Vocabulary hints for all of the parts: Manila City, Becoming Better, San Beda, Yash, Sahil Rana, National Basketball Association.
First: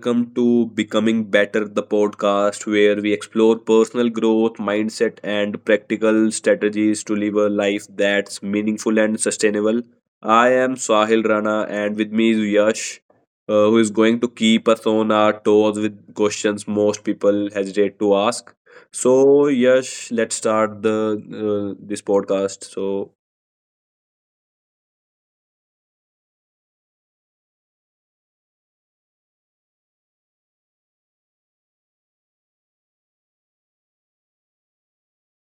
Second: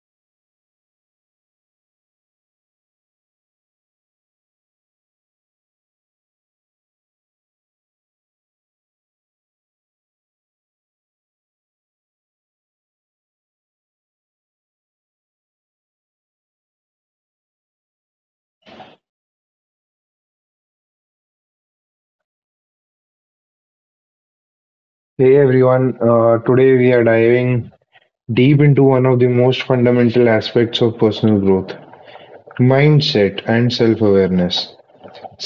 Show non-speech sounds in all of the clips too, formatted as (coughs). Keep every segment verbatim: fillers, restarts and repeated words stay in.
welcome to Becoming Better, the podcast where we explore personal growth, mindset, and practical strategies to live a life that's meaningful and sustainable. I am Sahil Rana, and with me is Yash, uh, who is going to keep us on our toes with questions most people hesitate to ask. So, Yash, let's start the uh, this podcast. So, Hey everyone, uh, today we are diving deep into one of the most fundamental aspects of personal growth mindset and self awareness.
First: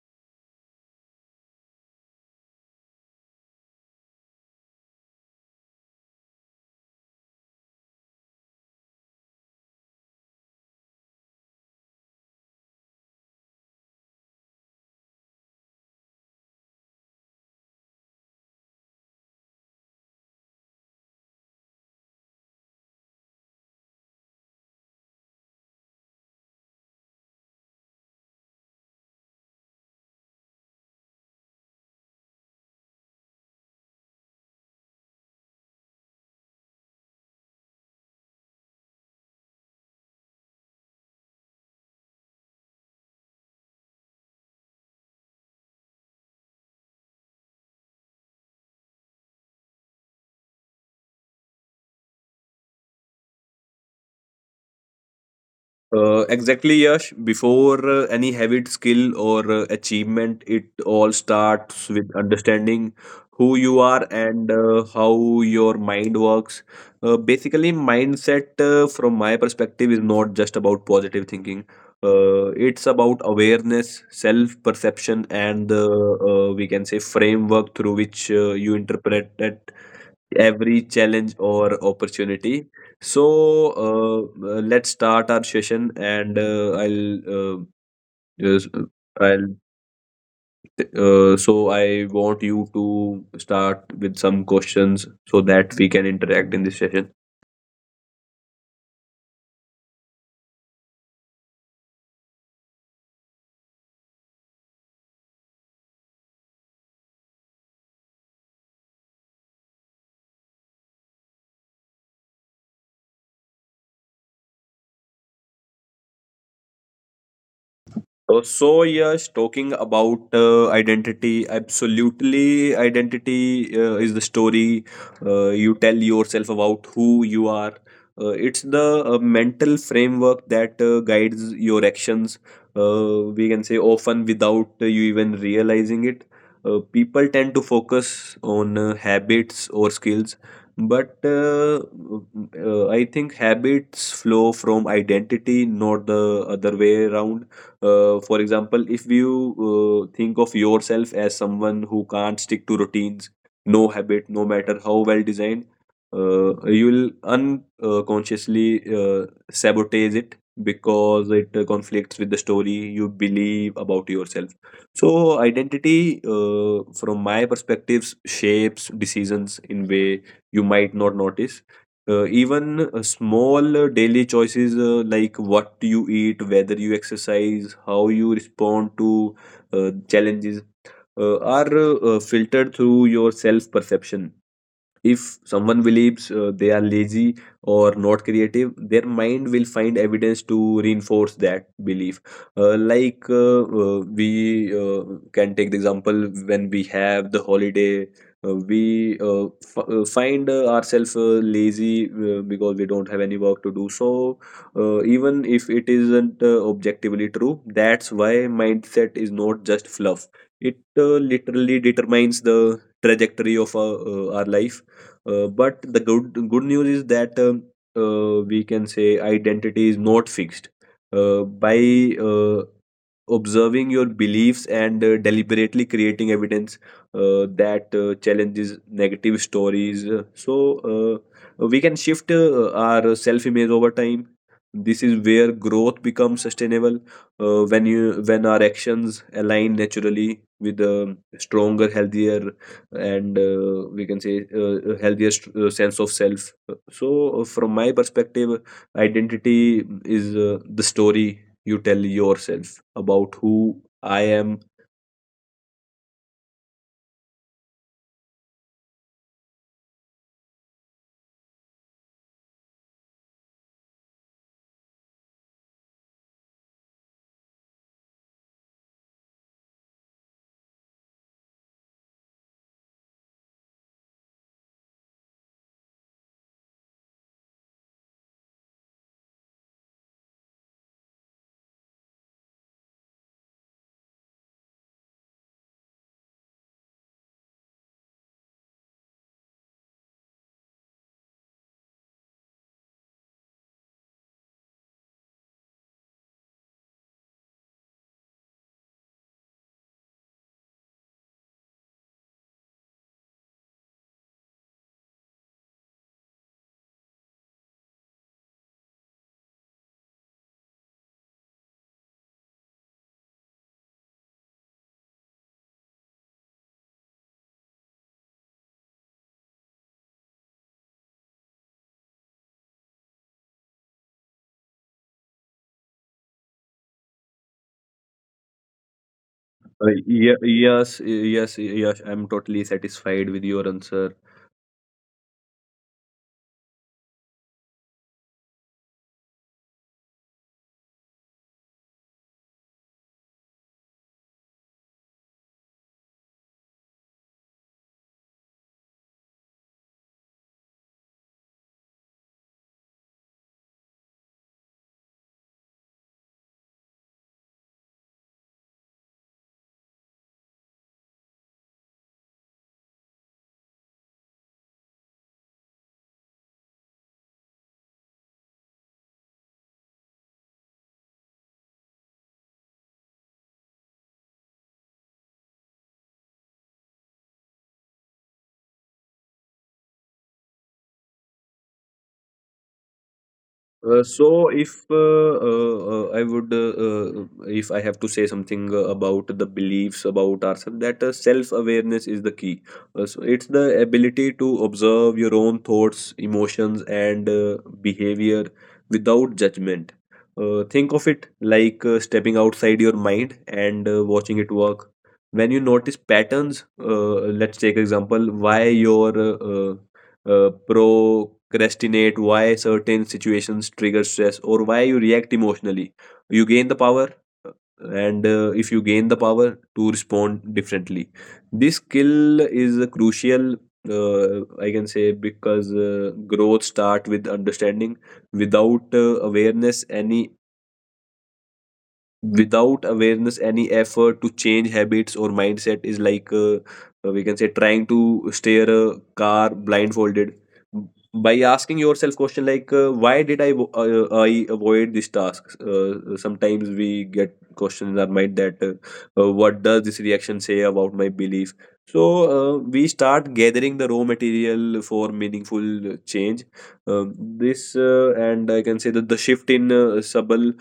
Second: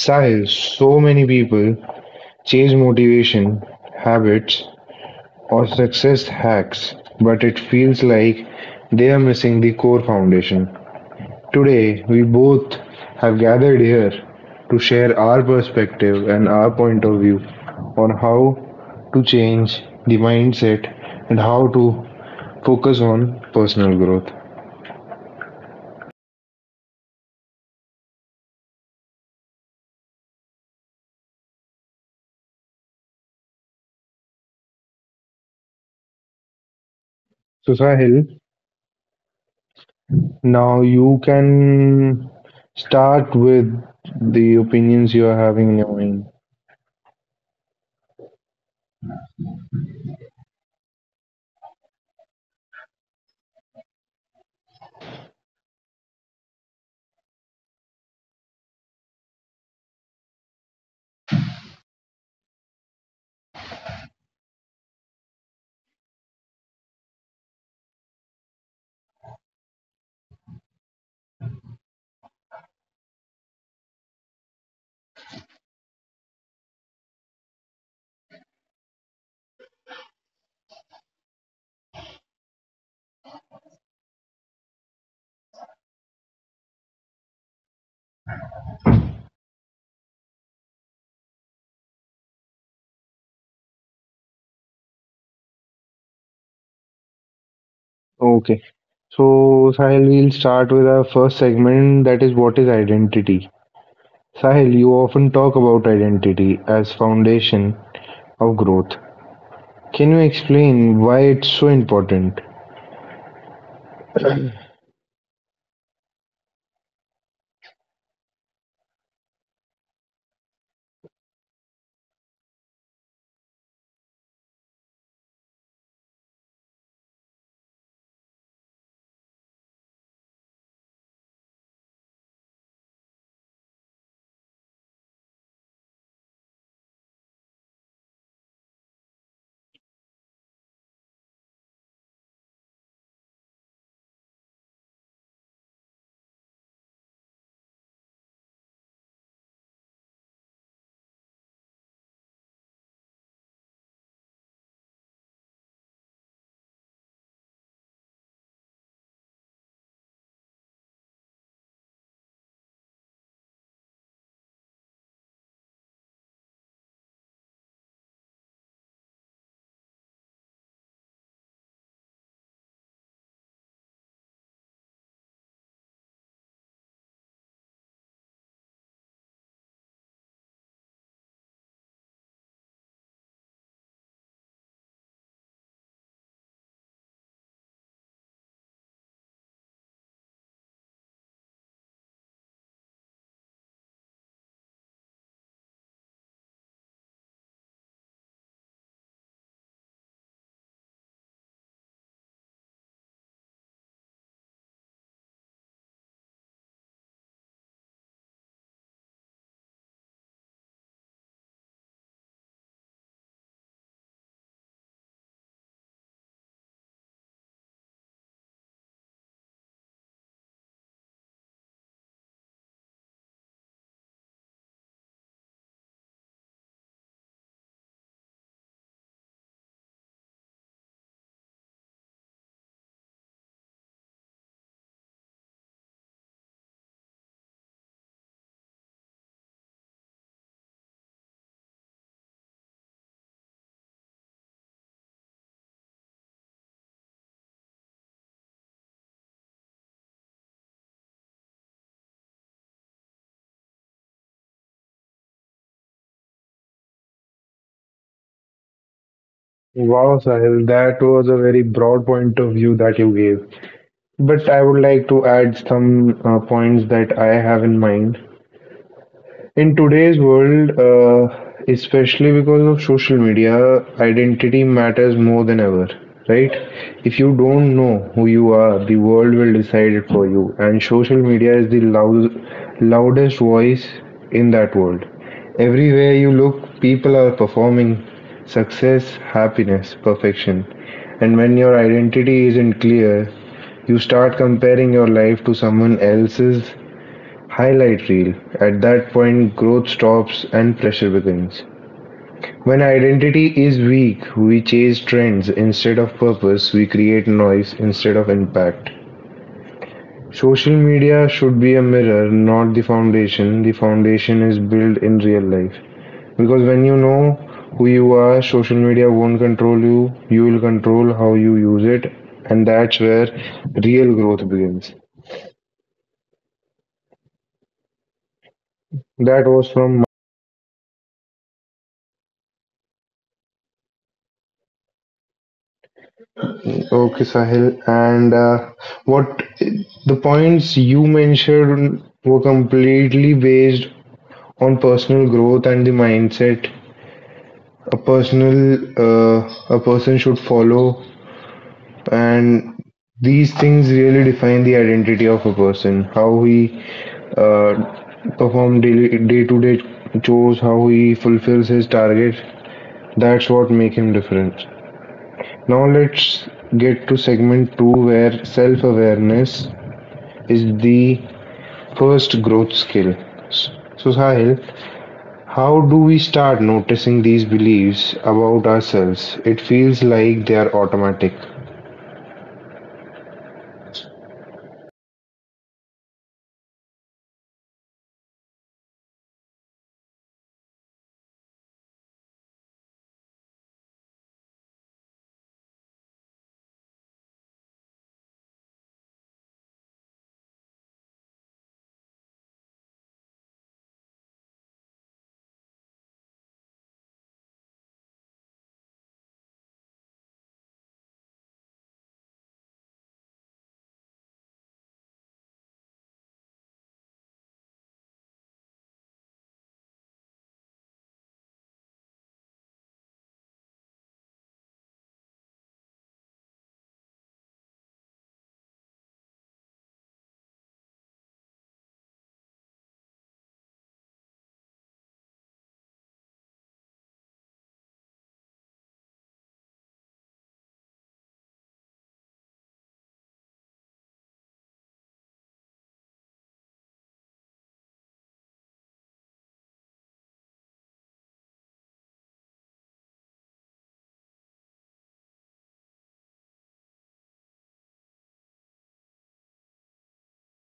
Sahil, so many people chase motivation, habits, or success hacks, but it feels like they are missing the core foundation. Today, we both have gathered here to share our perspective and our point of view on how to change the mindset and how to focus on personal growth. So, Sahil, now you can start with the opinions you are having in your mind. Uh, exactly, Yash. Before uh, any habit, skill, or uh, achievement, it all starts with understanding who you are and uh, how your mind works. Uh, basically, mindset, uh, from my perspective, is not just about positive thinking. Uh, it's about awareness, self perception, and the uh, we can say framework through which uh, you interpret every challenge or opportunity. So uh, uh, let's start our session, and uh, I'll uh, just- I'll uh, so I want you to start with some questions so that we can interact in this session. Okay. So, Sahil, we'll start with our first segment, that is, what is identity? Sahil, you often talk about identity as foundation of growth. Can you explain why it's so important? Uh, so yes, talking about uh, identity, absolutely, identity uh, is the story uh, you tell yourself about who you are. Uh, it's the uh, mental framework that uh, guides your actions. Uh, we can say often without uh, you even realizing it. Uh, people tend to focus on uh, habits or skills, but uh, uh, I think habits flow from identity, not the other way around. Uh, for example, if you uh, think of yourself as someone who can't stick to routines, no habit, no matter how well designed, uh, you'll unconsciously uh, sabotage it because it uh, conflicts with the story you believe about yourself. So identity, uh, from my perspectives, shapes decisions in way you might not notice. Uh, even uh, small uh, daily choices, uh, like what you eat, whether you exercise, how you respond to uh, challenges, uh, are uh, uh, filtered through your self perception. If someone believes uh, they are lazy or not creative, their mind will find evidence to reinforce that belief. Uh, like uh, uh, we uh, can take the example when we have the holiday, uh, we uh, f- uh, find uh, ourselves uh, lazy uh, because we don't have any work to do. So uh, even if it isn't uh, objectively true, that's why mindset is not just fluff. It uh, literally determines the trajectory of our, uh, our life. Uh, but the good good news is that um, uh, we can say identity is not fixed. Uh, by uh, observing your beliefs and uh, deliberately creating evidence uh, that uh, challenges negative stories, uh, so uh, we can shift uh, our self image over time. This is where growth becomes sustainable, uh, when you when our actions align naturally with a stronger, healthier, and uh, we can say uh, a healthier st- uh, sense of self. So uh, from my perspective, identity is uh, the story you tell yourself about who I am. Wow, Sahil, that was a very broad point of view that you gave. But I would like to add some uh, points that I have in mind. In today's world, uh, especially because of social media, identity matters more than ever, right? If you don't know who you are, the world will decide it for you, and social media is the loud, loudest voice in that world. Everywhere you look, people are performing success, happiness, perfection. And when your identity isn't clear, you start comparing your life to someone else's highlight reel. At that point, growth stops and pressure begins. When identity is weak, we chase trends instead of purpose, we create noise instead of impact. Social media should be a mirror, not the foundation. The foundation is built in real life. Because when you know who you are, social media won't control you, you will control how you use it, and that's where real growth begins. That was uh, from. ye- yes yes yes I'm totally satisfied with your answer. Okay, Sahil. And uh, what, the points you mentioned were completely based on personal growth and the mindset a personal uh, a person should follow, and these things really define the identity of a person. How he uh, perform daily day to day chores, how he fulfills his target. That's what make him different. Now let's get to segment two, where self awareness is the first growth skill. So, Sahil, how do we start noticing these beliefs about ourselves? It feels like they are automatic. Uh, so if uh, uh, uh, I would, uh, uh, If I have to say something uh, about the beliefs about ourselves, that uh, self-awareness is the key. Uh, so it's the ability to observe your own thoughts, emotions, and uh, behavior without judgment. Uh, think of it like uh, stepping outside your mind and uh, watching it work. When you notice patterns, uh, let's take example, why your uh, uh, uh, procrastinate, why certain situations trigger stress, or why you react emotionally. You gain the power, uh, and uh, if you gain the power to respond differently, this skill is a crucial. Uh, I can say because uh, growth start with understanding. Without uh, awareness, any Without awareness, any effort to change habits or mindset is like uh, uh, we can say trying to steer a car blindfolded by asking yourself question like, uh, why did i vo- uh, I avoid this task. Uh, sometimes we get questions in our mind that, uh, uh, what does this reaction say about my belief. So uh, we start gathering the raw material for meaningful change. Um, this uh, And I can say that the shift in uh, subtle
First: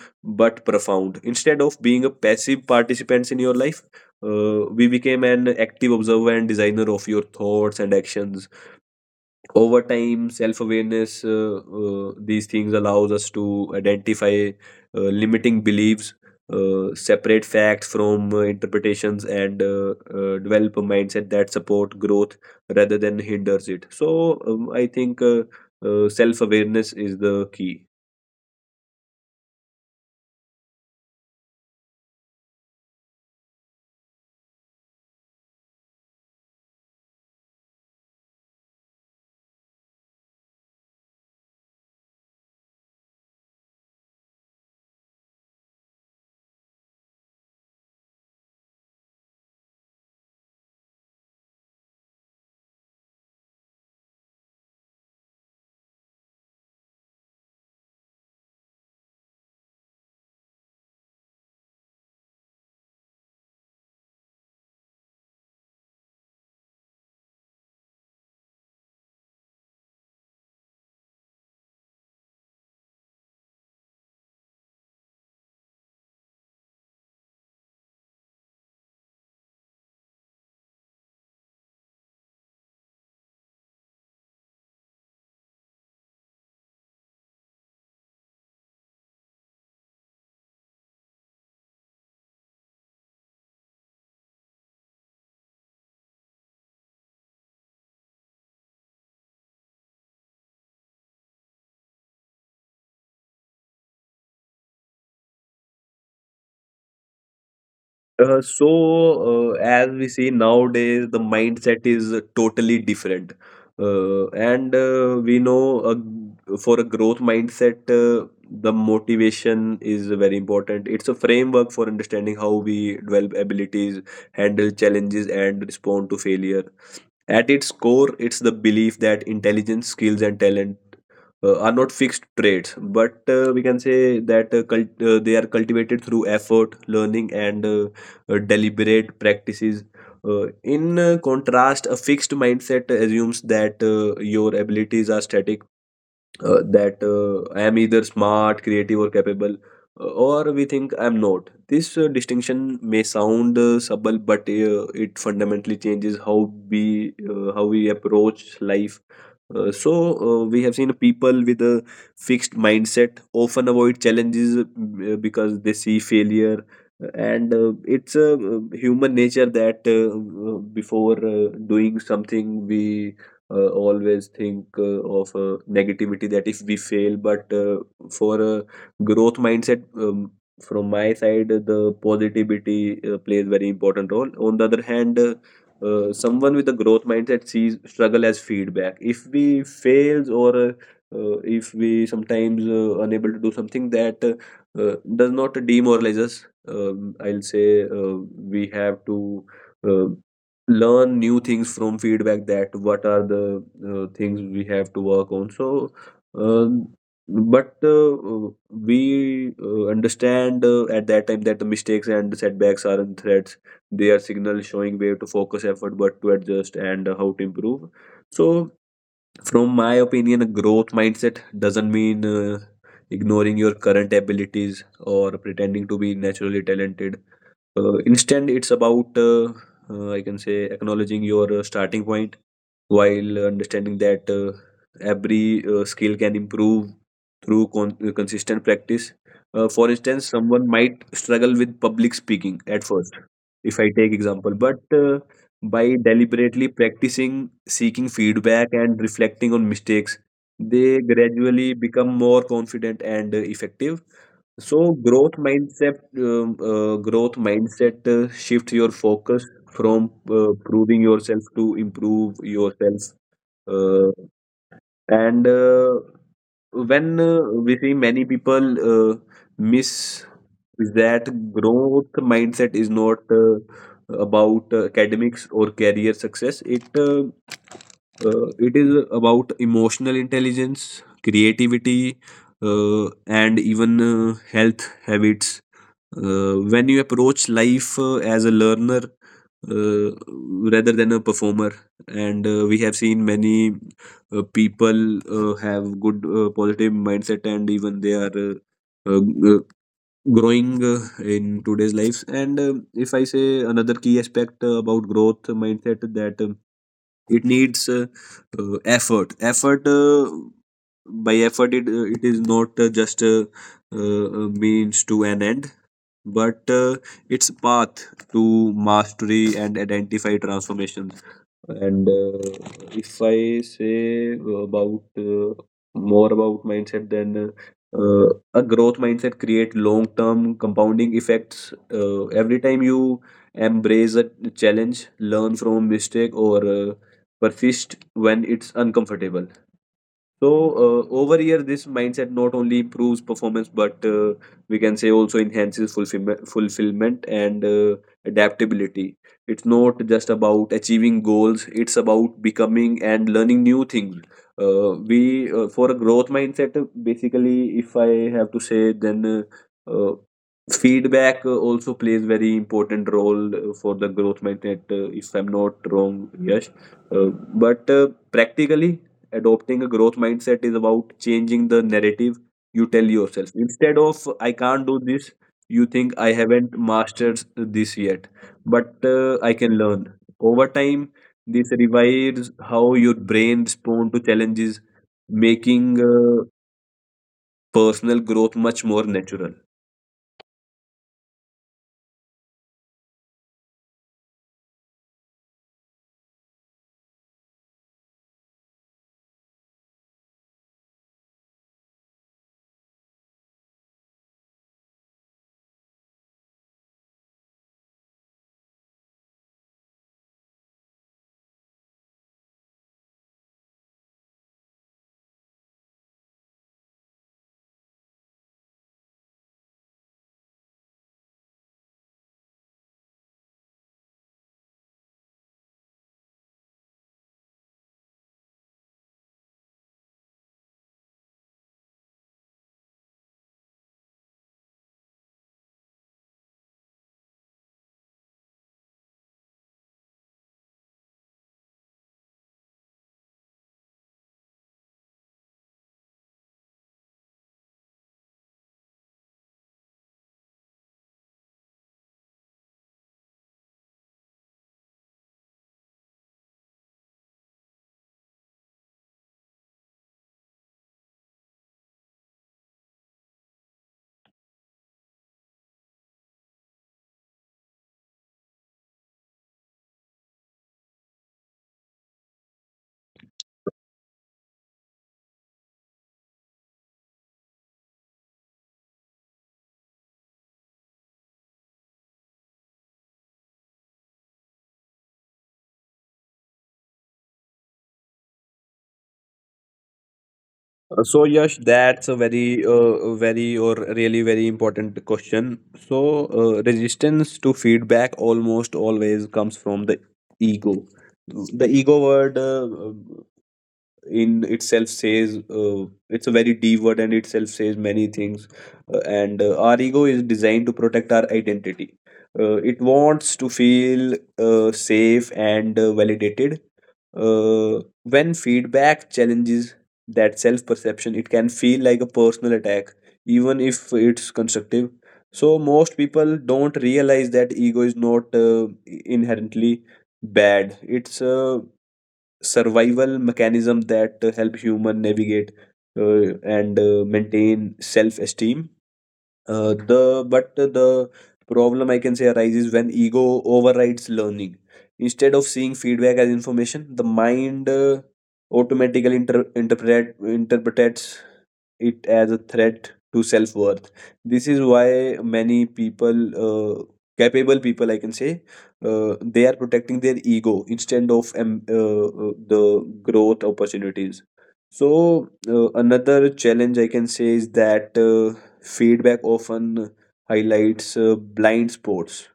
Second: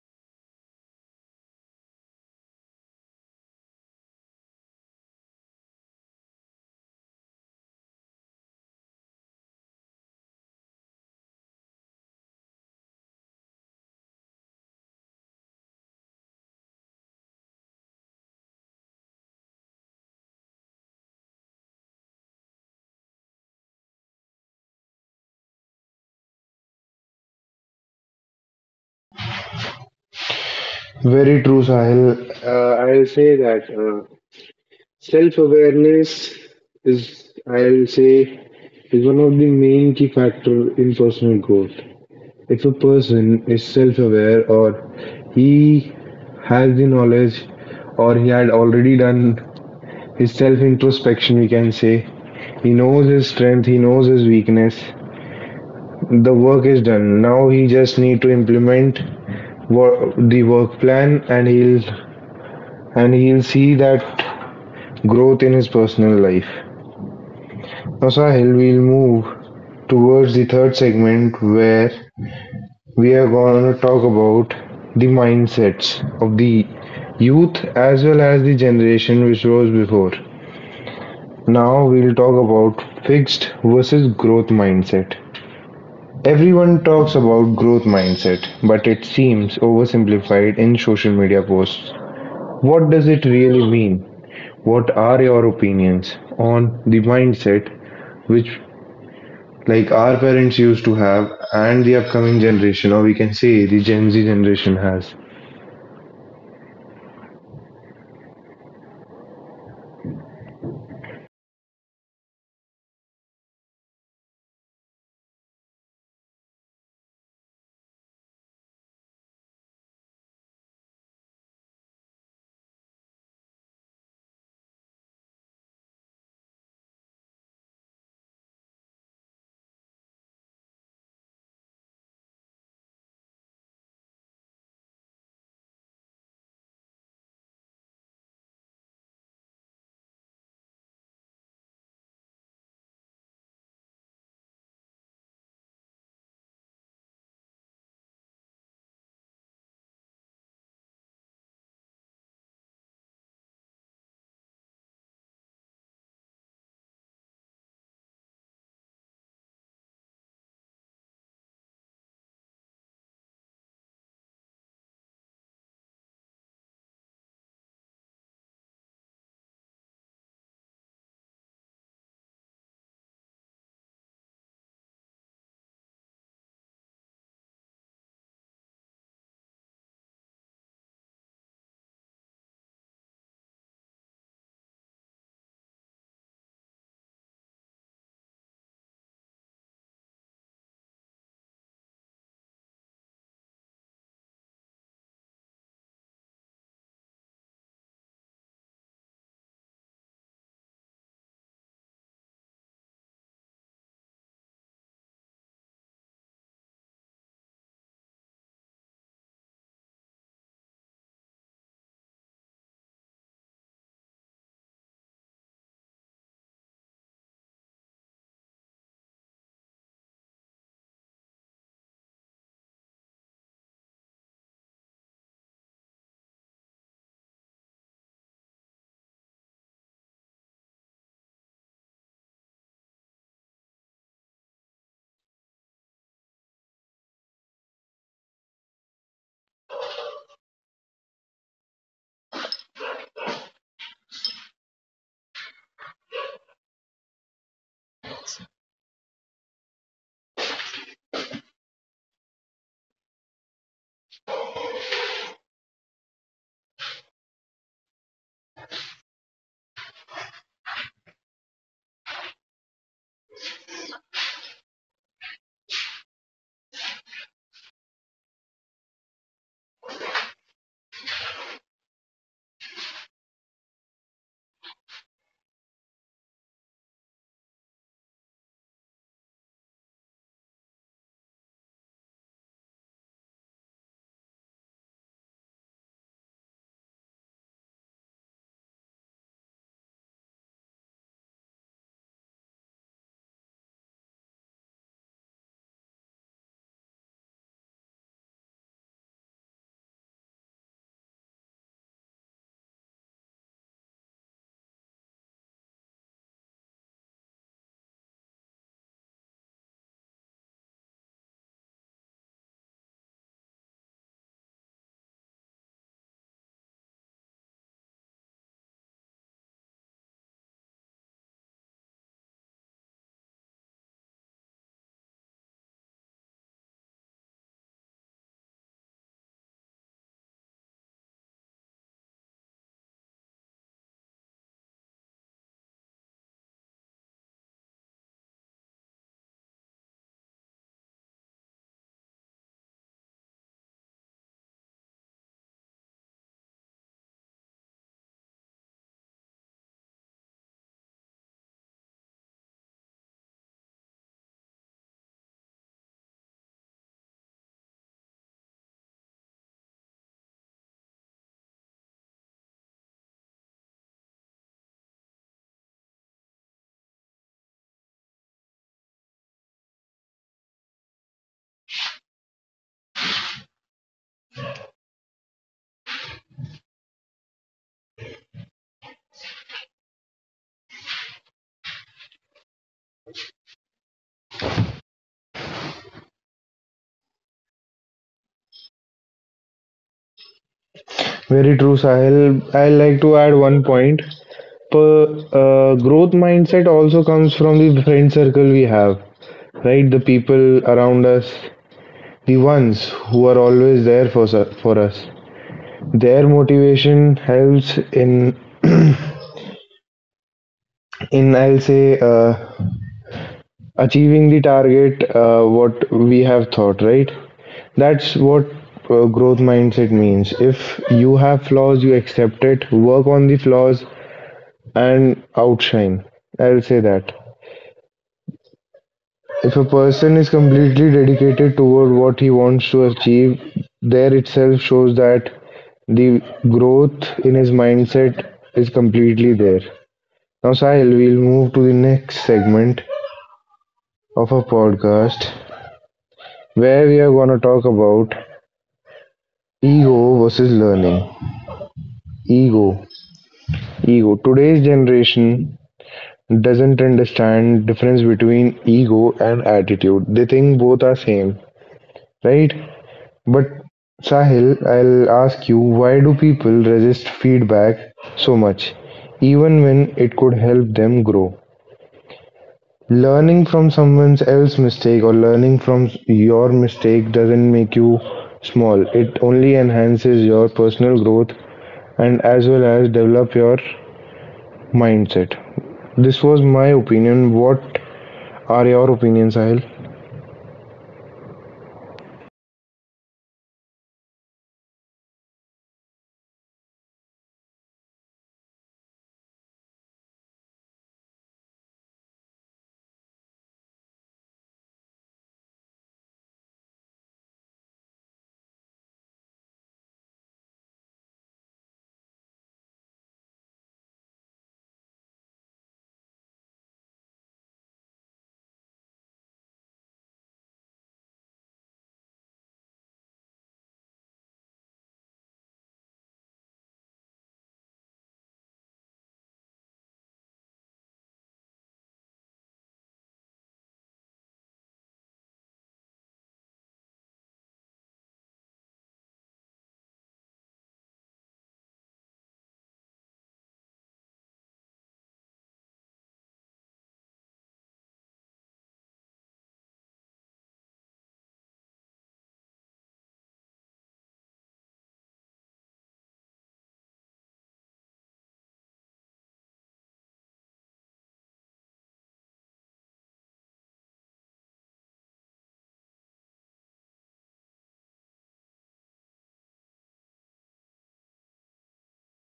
but profound. Instead of being a passive participants in your life, uh, we became an active observer and designer of your thoughts and actions. Over time, self-awareness, uh, uh, these things allows us to identify uh, limiting beliefs, uh, separate facts from uh, interpretations, and uh, uh, develop a mindset that support growth rather than hinders it. So, um, I think uh, uh, self-awareness is the key. Very true, Sahil. Uh, I'll say that uh, self-awareness is, I'll say, is one of the main key factor in personal growth. If a person is self-aware, or he has the knowledge, or he had already done his self-introspection, we can say. He knows his strength, he knows his weakness. The work is done. Now he just need to implement wor- the work plan, and he'll and he'll see that growth in his personal life. Now, Sahil, we'll move towards the third segment where we are going to talk about the mindsets of the youth as well as the generation which was before. Now we'll talk about fixed versus growth mindset. Everyone talks about growth mindset, but it seems oversimplified in social media posts. What does it really mean? What are your opinions on the mindset which, like our parents used to have, and the upcoming generation, or we can say the Gen Z generation has? Uh, so, uh, as we see nowadays, the mindset is totally different. Uh, and uh, we know, uh, for a growth mindset, uh, the motivation is very important. It's a framework for understanding how we develop abilities, handle challenges, and respond to failure. At its core, it's the belief that intelligence, skills, and talent uh, are not fixed traits, but uh, we can say that uh, cult- uh, they are cultivated through effort, learning, and uh, uh, deliberate practices. Uh, in uh, contrast, a fixed mindset assumes that uh, your abilities are static, uh, that uh, I am either smart, creative, or capable, uh, or we think I am not. This uh, distinction may sound uh, subtle, but uh, it fundamentally changes how we uh, how we approach life. Uh, so uh, we have seen people with a fixed mindset often avoid challenges uh, because they see failure. Uh, and uh, it's a uh, human nature that, uh, uh, before uh, doing something, we uh, always think uh, of uh, negativity that if we fail. But uh, for a growth mindset, um, from my side, the positivity uh, plays very important role. On the other hand, uh, uh, someone with a growth mindset sees struggle as feedback. If we fails, or uh, uh, if we sometimes uh, unable to do something, that uh, uh, does not demoralize us. Um, i'll say uh, we have to uh, learn new things from feedback, that what are the uh, things we have to work on. So um, but uh, uh, we uh, understand uh, at that time that the mistakes and setbacks aren't threats, their signal showing where to focus effort, but to adjust and uh, how to improve. So from my opinion, a growth mindset doesn't mean uh, ignoring your current abilities or pretending to be naturally talented. Uh, instead, it's about, uh, uh, I can say, acknowledging your uh, starting point while understanding that uh, every uh, skill can improve through con- uh, consistent practice. Uh, for instance, someone might struggle with public speaking at first, if I take example, but uh, by deliberately practicing, seeking feedback, and reflecting on mistakes, they gradually become more confident and uh, effective. So growth mindset, um, uh, growth mindset uh, shifts your focus from uh, proving yourself to improve yourself. Uh, and uh, When uh, we see many people uh, miss that growth mindset is not uh, about uh, academics or career success. It uh, uh, it is about emotional intelligence, creativity, uh, and even uh, health habits. Uh, when you approach life uh, as a learner uh, rather than a performer, and uh, we have seen many uh, people uh, have good uh, positive mindset and even they are uh, uh, g- uh, growing uh, in today's lives. And um if I say another key aspect uh, about growth mindset, that uh, it needs uh, uh, effort effort uh, By effort, it, uh, it is not uh, just a, uh, a means to an end, but uh, it's path to mastery and identify transformations. And uh, if I say uh, about uh, more about mindset, then uh, a growth mindset create long term compounding effects. Uh, every time you embrace a challenge, learn from mistake, or uh, persist when it's uncomfortable, so uh, over here, this mindset not only improves performance, but uh, we can say also enhances fulfillment, fulfillment and uh, adaptability. It's not just about achieving goals; it's about becoming and learning new things. Uh, we uh, For a growth mindset, uh, basically, if I have to say, then uh, uh, feedback uh, also plays very important role uh, for the growth mindset. Uh, if I'm not wrong, yes, uh, but uh, practically adopting a growth mindset is about changing the narrative you tell yourself. Instead of I can't do this, you think I haven't mastered this yet, but uh, I can learn. Over time, this revives how your brain responds to challenges, making uh, personal growth much more natural. Very true, Sahil. I like to add one point. Per, uh, growth mindset also comes from the friend circle we have, right? The people around us, the ones who are always there for us, for us. Their motivation helps in in I'll say uh, achieving the target uh, what we have thought. Right. That's what uh, growth mindset means. If you have flaws, you accept it, work on the flaws, and outshine. I'll say that. If a person is completely dedicated toward what he wants to achieve, there itself shows that the growth in his mindset is completely there. Now, Sahil, we'll move to the next segment of our podcast where we are going to talk about ego versus learning. Ego. Ego. Today's generation doesn't understand difference between ego and attitude. They think both are same, right? But Sahil, I'll ask you, why do people resist feedback so much, even when it could help them grow? Learning from someone else's mistake or learning from your mistake doesn't make you small. It only enhances your personal growth and as well as develop your mindset. This was my opinion. What are your opinions, Sahil? Uh, So Yash, that's a very, uh, very or really very important question. So uh, resistance to feedback almost always comes from the ego. The ego word. Uh, in itself says uh, it's a very d word and itself says many things uh, and uh, our ego is designed to protect our identity. Uh, it wants to feel uh, safe and uh, validated. Uh, when feedback challenges that self perception, it can feel like a personal attack even if it's constructive. So most people don't realize that ego is not uh, inherently bad. It's uh, survival mechanism that uh, help human navigate uh, and uh, maintain self-esteem. Uh, the but the problem, I can say, arises when ego overrides learning. Instead of seeing feedback as information, the mind uh, automatically inter- interpret interprets it as a threat to self worth. This is why many people, uh, capable people, I can say, uh, they are protecting their ego instead of um, uh, uh, the growth opportunities. So uh, another challenge I can say is that. Uh, Feedback often highlights uh, blind spots.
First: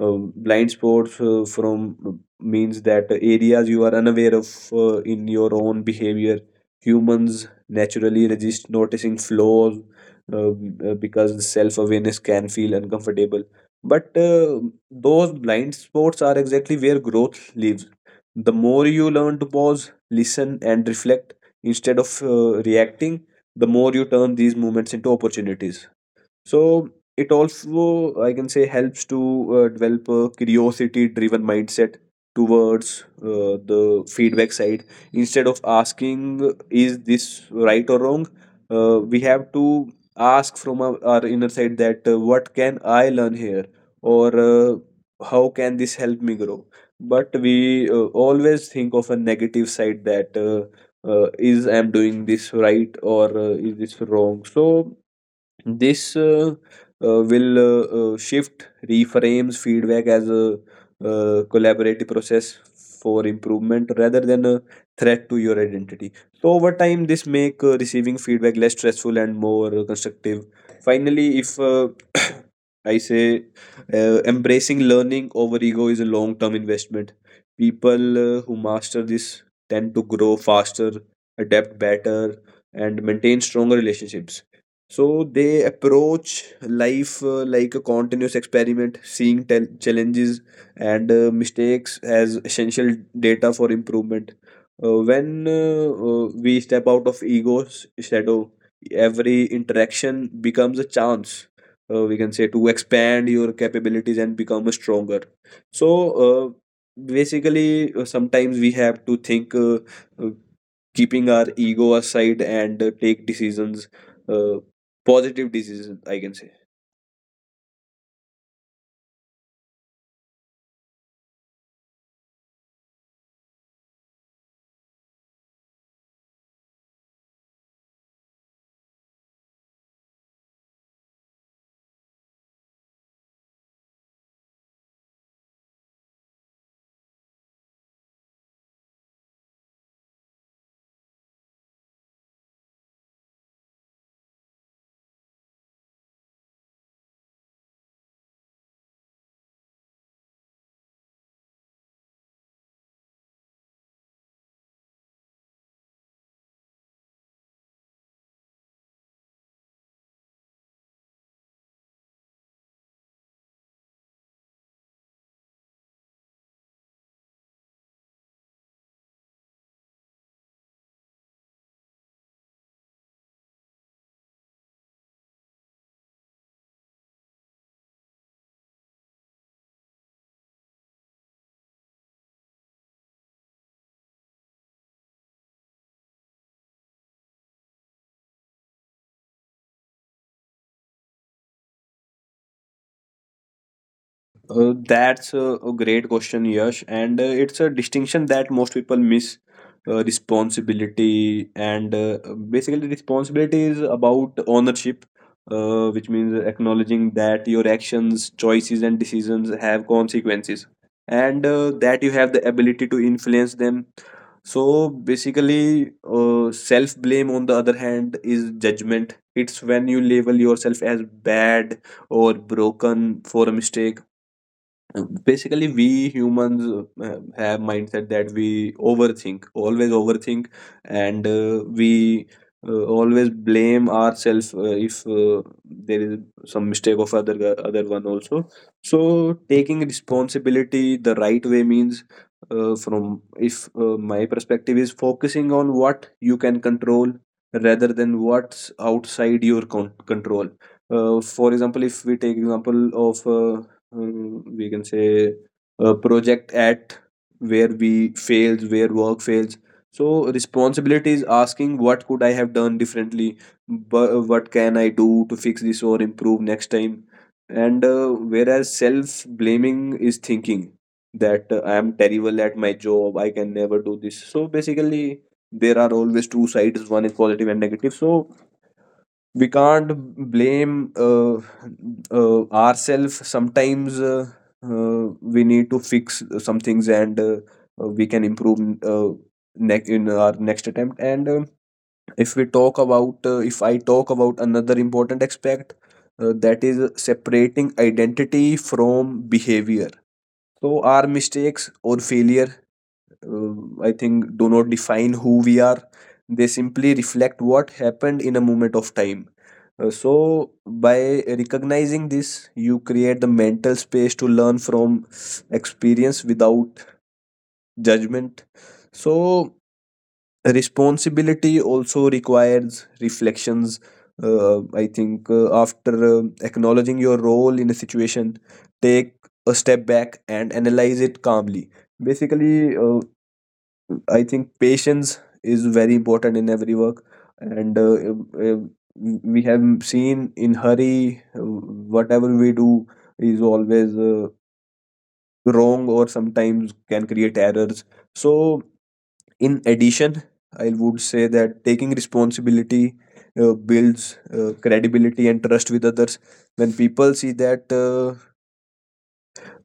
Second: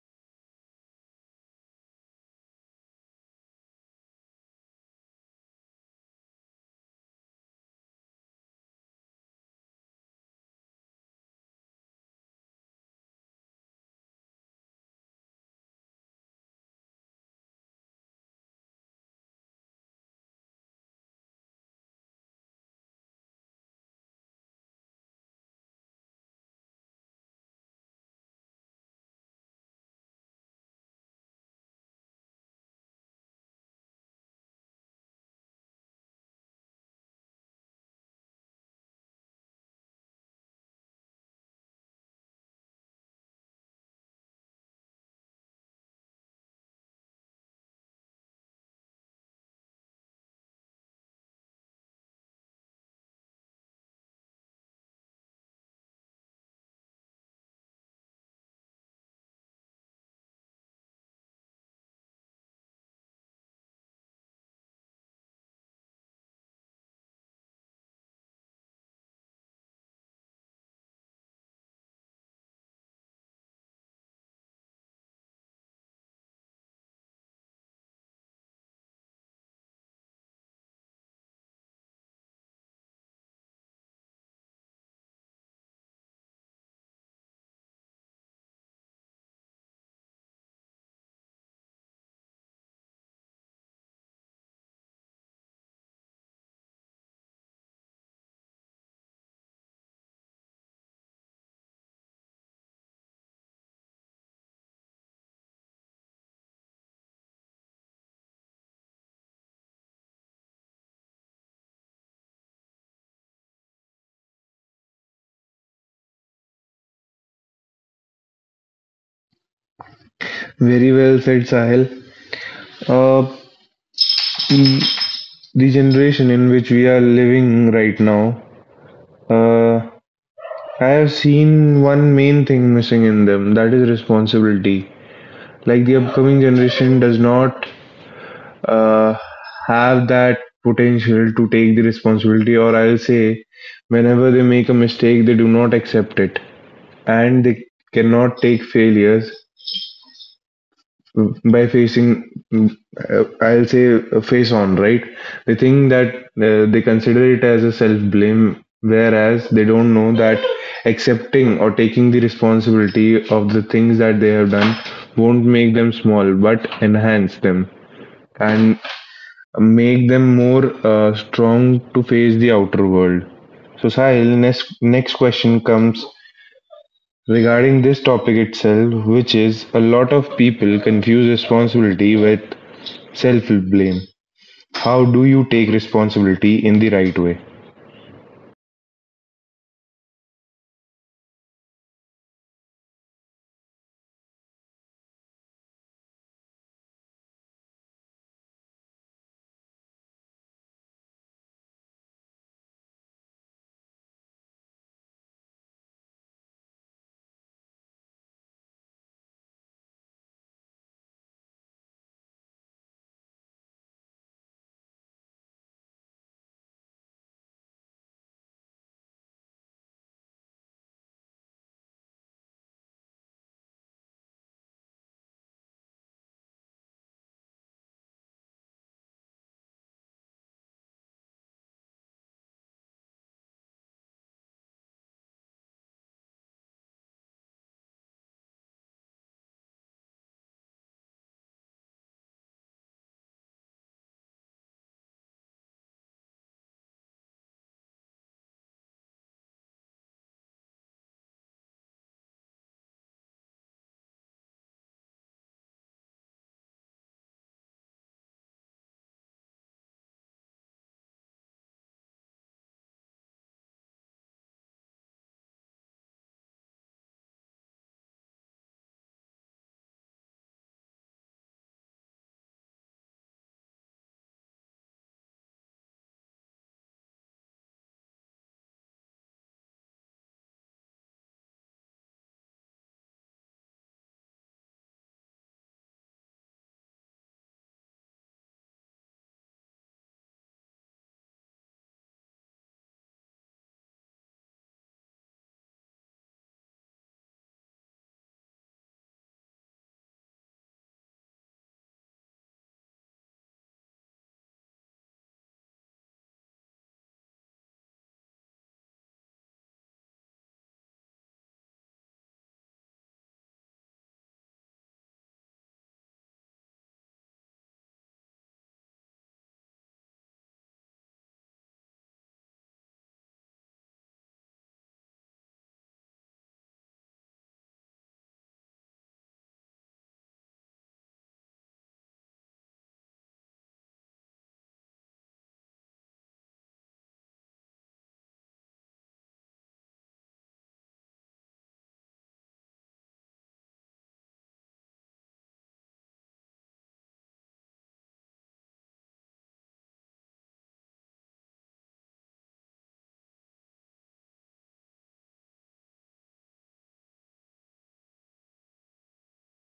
Um, blind spots uh, from uh, means that areas you are unaware of uh, in your own behavior. Humans naturally resist noticing flaws uh, uh, because self-awareness can feel uncomfortable. But uh, those blind spots are exactly where growth lives. The more you learn to pause, listen, and reflect instead of uh, reacting, the more you turn these moments into opportunities. So it also, I can say, helps to uh, develop a curiosity-driven mindset towards uh, the feedback side. Instead of asking, "Is this right or wrong?" uh, we have to ask from our, our inner side that, uh, "What can I learn here?" Or uh, "How can this help me grow?" But we uh, always think of a negative side that uh, uh, is I'm doing this right, or uh, is this wrong? So this uh, uh, will uh, uh, shift, reframes feedback as a uh, collaborative process for improvement rather than a threat to your identity. So over time, this make uh, receiving feedback less stressful and more uh, constructive. Finally, if uh, (coughs) (clears throat) I say uh, embracing learning over ego is a long-term investment. People uh, who master this tend to grow faster, adapt better, and maintain stronger relationships. So they approach life uh, like a continuous experiment, seeing tel- challenges and uh, mistakes as essential data for improvement. Uh, when uh, uh, we step out of ego's shadow, every interaction becomes a chance. Uh, we can say to expand your capabilities and become stronger. So uh, basically, uh, sometimes we have to think, uh, uh, keeping our ego aside and uh, take decisions. Uh, Positive diseases, I can say. Very well said, Sahil. Uh, the generation in which we are living right now, uh, I have seen one main thing missing in them, that is responsibility. Like the upcoming generation does not uh, have that potential to take the responsibility, or I'll say, whenever they make a mistake, they do not accept it and they cannot take failures. Mm, by facing, mm, uh, I'll say, uh, face on, right, they think that uh, they consider it as a self blame, whereas they don't know that accepting or taking the responsibility of the things that they have done won't make them small, but enhance them and make them more uh, strong to face the outer world. So Sahil, next next question comes regarding this topic itself, which is, a lot of people confuse responsibility with self-blame. How do you take responsibility in the right way? Uh, that's a, a great question, Yash, and uh, it's a distinction that most people miss. Uh, responsibility and uh, basically Responsibility is about ownership, uh, which means acknowledging that your actions, choices, and decisions have consequences, and uh, that you have the ability to influence them. So basically, uh, self blame on the other hand is judgment. It's when you label yourself as bad or broken for a mistake. Basically, we humans uh, have mindset that we overthink always overthink, and uh, we uh, always blame ourselves uh, if uh, there is some mistake of other other one also. So taking responsibility the right way means, uh, from if uh, my perspective, is focusing on what you can control rather than what's outside your con- control. Uh, for example, if we take example of uh, um, we can say a project at where we failed, where work fails. So responsibility is asking what could I have done differently, but what can I do to fix this or improve next time. And uh, whereas self blaming is thinking that uh, I am terrible at my job, I can never do this. So basically, there are always two sides, one is positive and negative. So we can't blame uh, uh, ourselves sometimes. Uh, uh, we need to fix some things, and uh, uh, we can improve uh, ne- in our next attempt. And um if we talk about, uh, if I talk about another important aspect, uh, that is separating identity from behavior. So our mistakes or failure, uh, I think, do not define who we are. They simply reflect what happened in a moment of time. Uh, so by recognizing this, you create the mental space to learn from experience without judgment. So responsibility also requires reflections. uh, I think uh, after uh, acknowledging your role in a situation, take a step back and analyze it calmly. Basically, uh, I think patience is very important in every work, and uh, uh, we have seen in hurry, uh, whatever we do is always uh, wrong or sometimes can create errors. So, in addition, I would say that taking responsibility uh, builds uh, credibility and trust with others. When people see that uh,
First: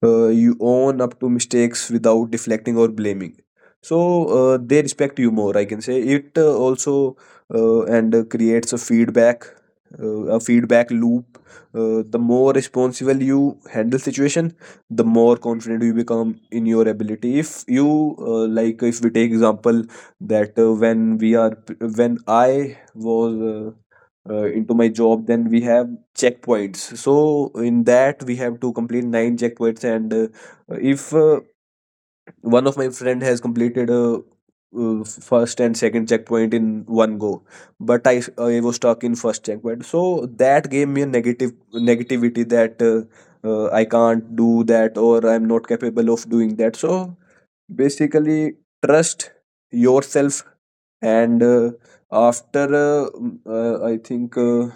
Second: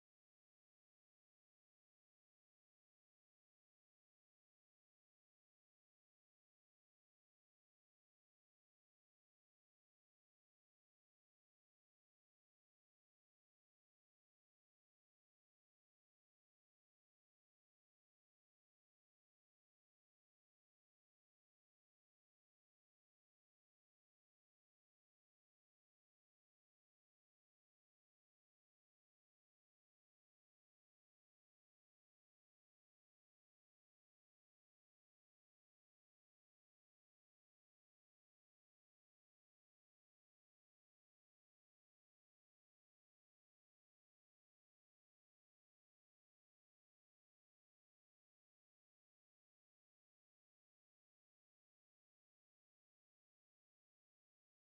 uh, you own up to mistakes without deflecting or blaming, so uh, they respect you more, I can say. It uh, also uh, and uh, creates a feedback uh, a feedback loop. Uh, the more responsible you handle situation, the more confident you become in your ability. If you uh, like, if we take example that uh, when we are when I was uh, uh, into my job, then we have checkpoints. So in that, we have to complete nine checkpoints, and uh, if uh, one of my friend has completed a uh, first and second checkpoint in one go, but i i was stuck in first checkpoint. So that gave me a negative negativity that uh, uh, I can't do that or I'm not capable of doing that. So basically, trust yourself. And uh, after uh, m- uh, I think uh,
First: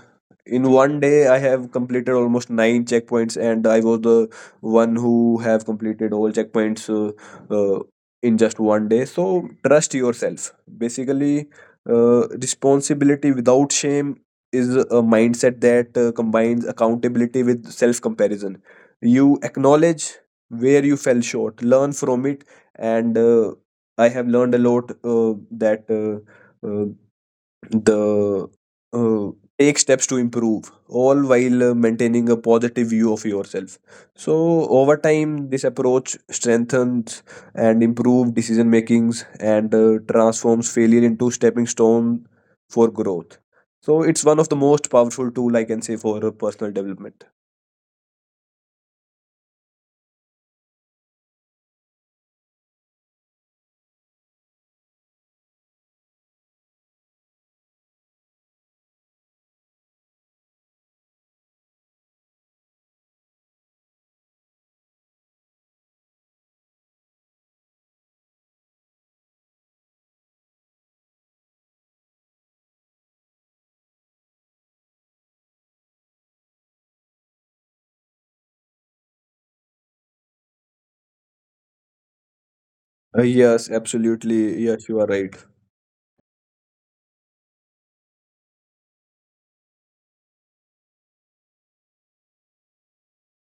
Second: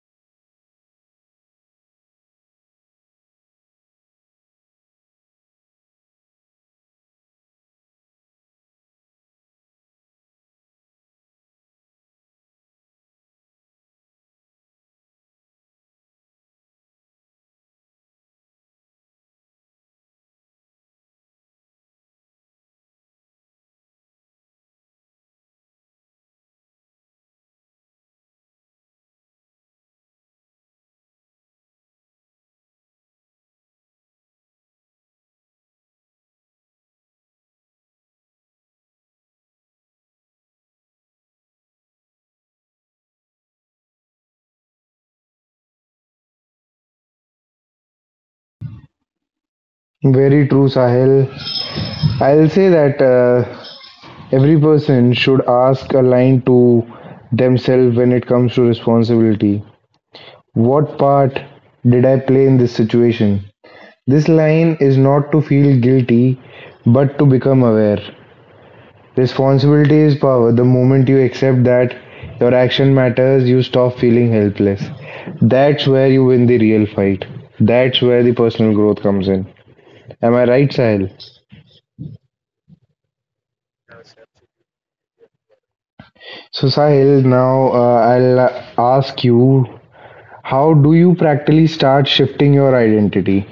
in one day I have completed almost nine checkpoints, and I was the one who have completed all checkpoints uh, uh, in just one day. So trust yourself. Basically, uh, responsibility without shame is a mindset that uh, combines accountability with self comparison. You acknowledge where you fell short, learn from it, and uh, I have learned a lot uh, that uh, uh, the uh, take steps to improve, all while uh, maintaining a positive view of yourself. So over time, this approach strengthens and improves decision makings, and uh, transforms failure into stepping stone for growth. So it's one of the most powerful tool, I can say, for uh, personal development. Very true, Sahil. I'll say that uh, every person should ask a line to themselves when it comes to responsibility. What part did I play in this situation? This line is not to feel guilty, but to become aware. Responsibility is power. The moment you accept that your action matters, you stop feeling helpless. That's where you win the real fight. That's where the personal growth comes in. Am I right, Sahil? Uh, yes, absolutely, yes, you are right. So, Sahil, now uh, I'll uh, ask you, how do you practically start shifting your identity?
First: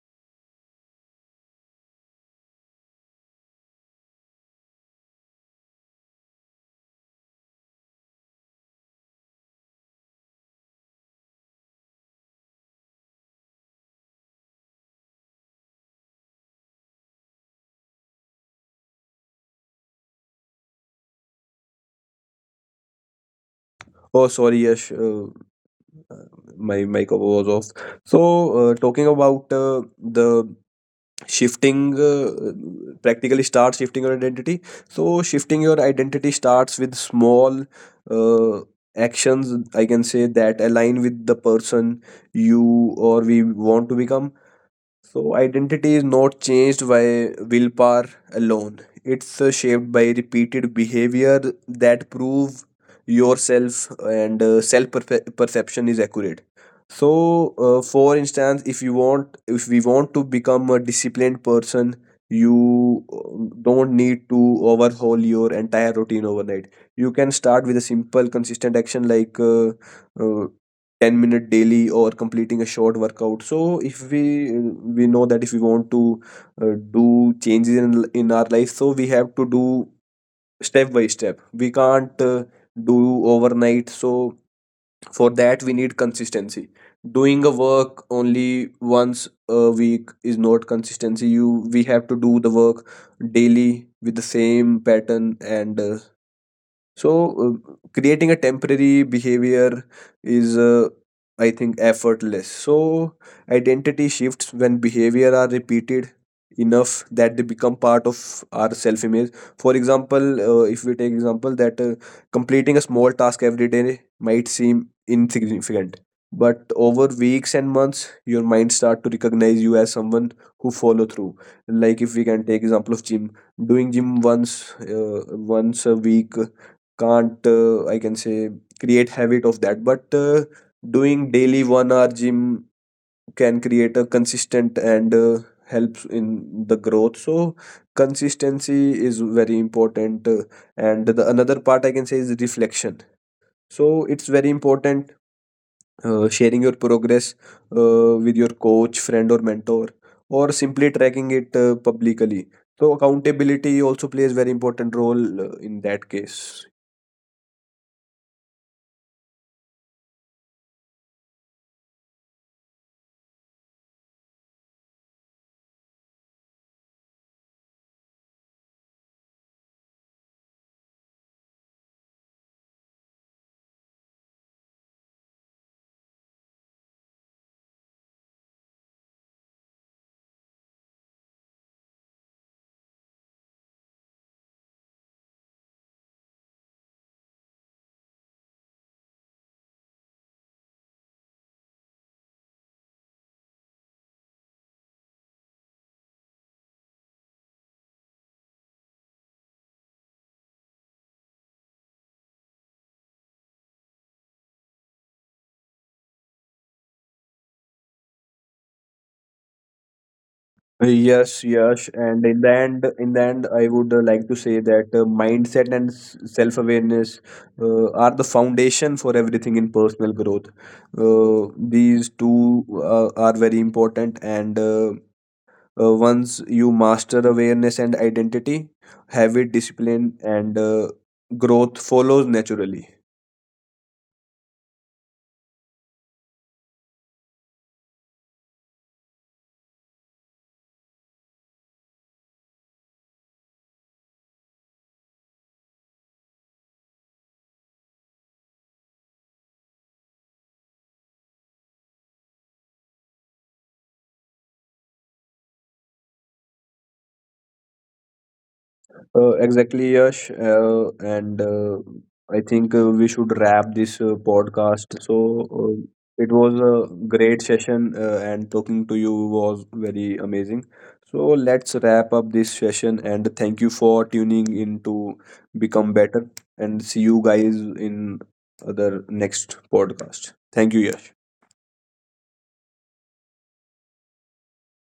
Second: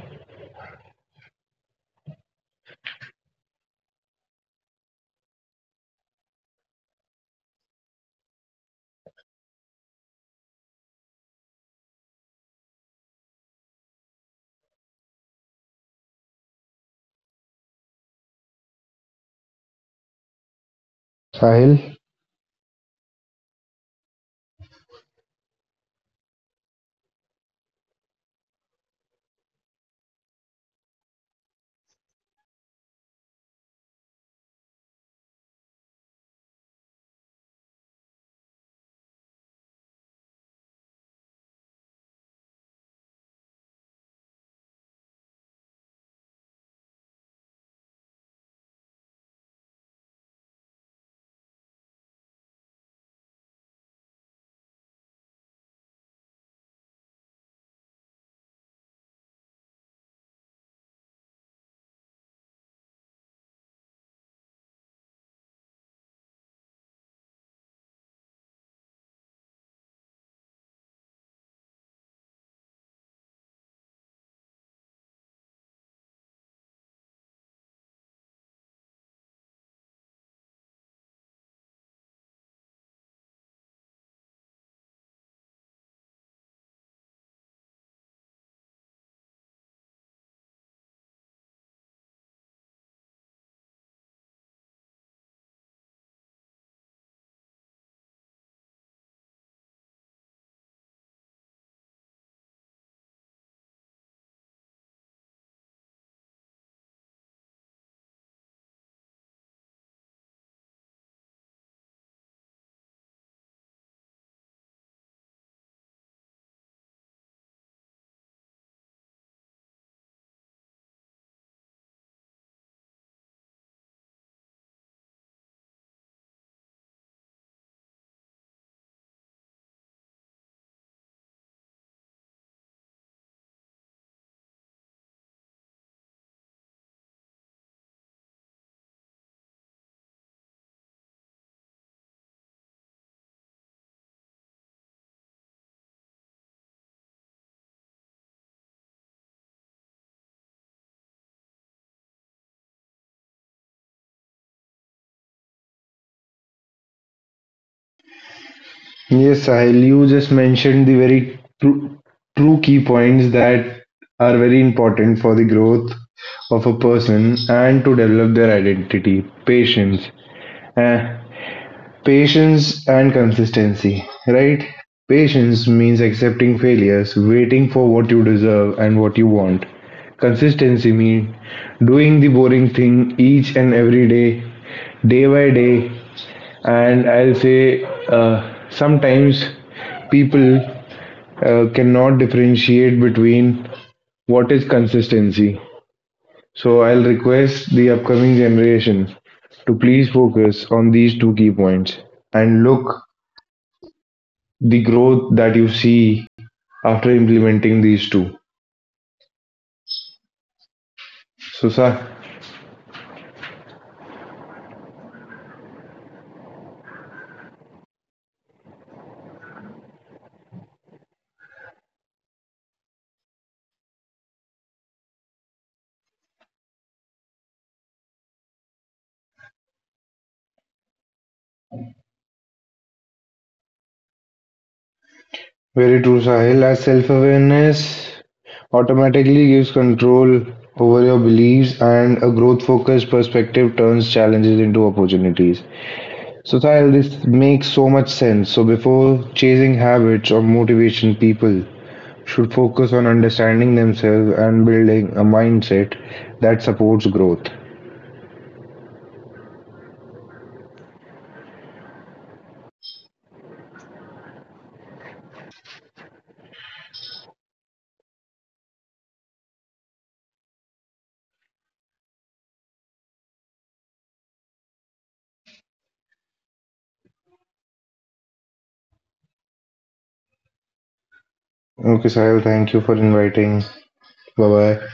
Sahil? Oh, sorry, yes. Uh, my mic was off. So uh, talking about uh, the shifting, uh, practically starts shifting your identity. So shifting your identity starts with small uh, actions, I can say, that align with the person you or we want to become. So, identity is not changed by willpower alone. It's uh, shaped by repeated behavior that prove yourself, and uh, self perfe- perception is accurate. So, uh, for instance, if you want, if we want to become a disciplined person, you uh, don't need to overhaul your entire routine overnight. You can start with a simple, consistent action like uh, uh, ten minute daily or completing a short workout. So if we uh, we know that if we want to uh, do changes in in our life, so we have to do step by step, we can't uh, do overnight. So for that, we need consistency. Doing a work only once a week is not consistency. You We have to do the work daily with the same pattern. And uh, so uh, Creating a temporary behavior is, uh, I think, effortless. So identity shifts when behavior are repeated enough that they become part of our self-image. For example, uh, if we take example that uh, completing a small task every day might seem insignificant, but over weeks and months, your mind start to recognize you as someone who follow through. Like, if we can take example of gym, doing gym once, uh, once a week can't uh, I can say create habit of that. But uh, doing daily one hour gym can create a consistent and uh, helps in the growth. So consistency is very important. Uh, and the another part, I can say, is reflection. So it's very important, uh, sharing your progress uh, with your coach, friend, or mentor, or simply tracking it uh, publicly. So accountability also plays very important role uh, in that case. Yes, Sahil, you just mentioned the very true, true key points that are very important for the growth of a person and to develop their identity. Patience. Uh, patience and consistency, right? Patience means accepting failures, waiting for what you deserve and what you want. Consistency means doing the boring thing each and every day, day by day, and I'll say uh, sometimes people uh, cannot differentiate between what is consistency. So I'll request the upcoming generation to please focus on these two key points and look the growth that you see after implementing these two. Yes, So, yes, sir, and in the end, in the end, I would uh, like to say that uh, mindset and s- self-awareness uh, are the foundation for everything in personal growth. Uh, these two uh, are very important, and uh, uh, once you master awareness and identity, habit, discipline, and uh, growth follows naturally. very true, Sahil. As self awareness automatically gives control over your beliefs, and a growth focused perspective turns challenges into opportunities. So Sahil, this makes so much sense. So before chasing habits or motivation, people should focus on understanding themselves and building a mindset that supports growth. Uh, exactly, Yash. Uh, and uh, I think uh, we should wrap this uh, podcast. So uh, it was a great session, uh, and talking to you was very amazing. So let's wrap up this session, and thank you for tuning in to Become Better. And see you guys in other next podcast. Thank you, Yash. Okay, Sahil, thank you for inviting. Bye bye.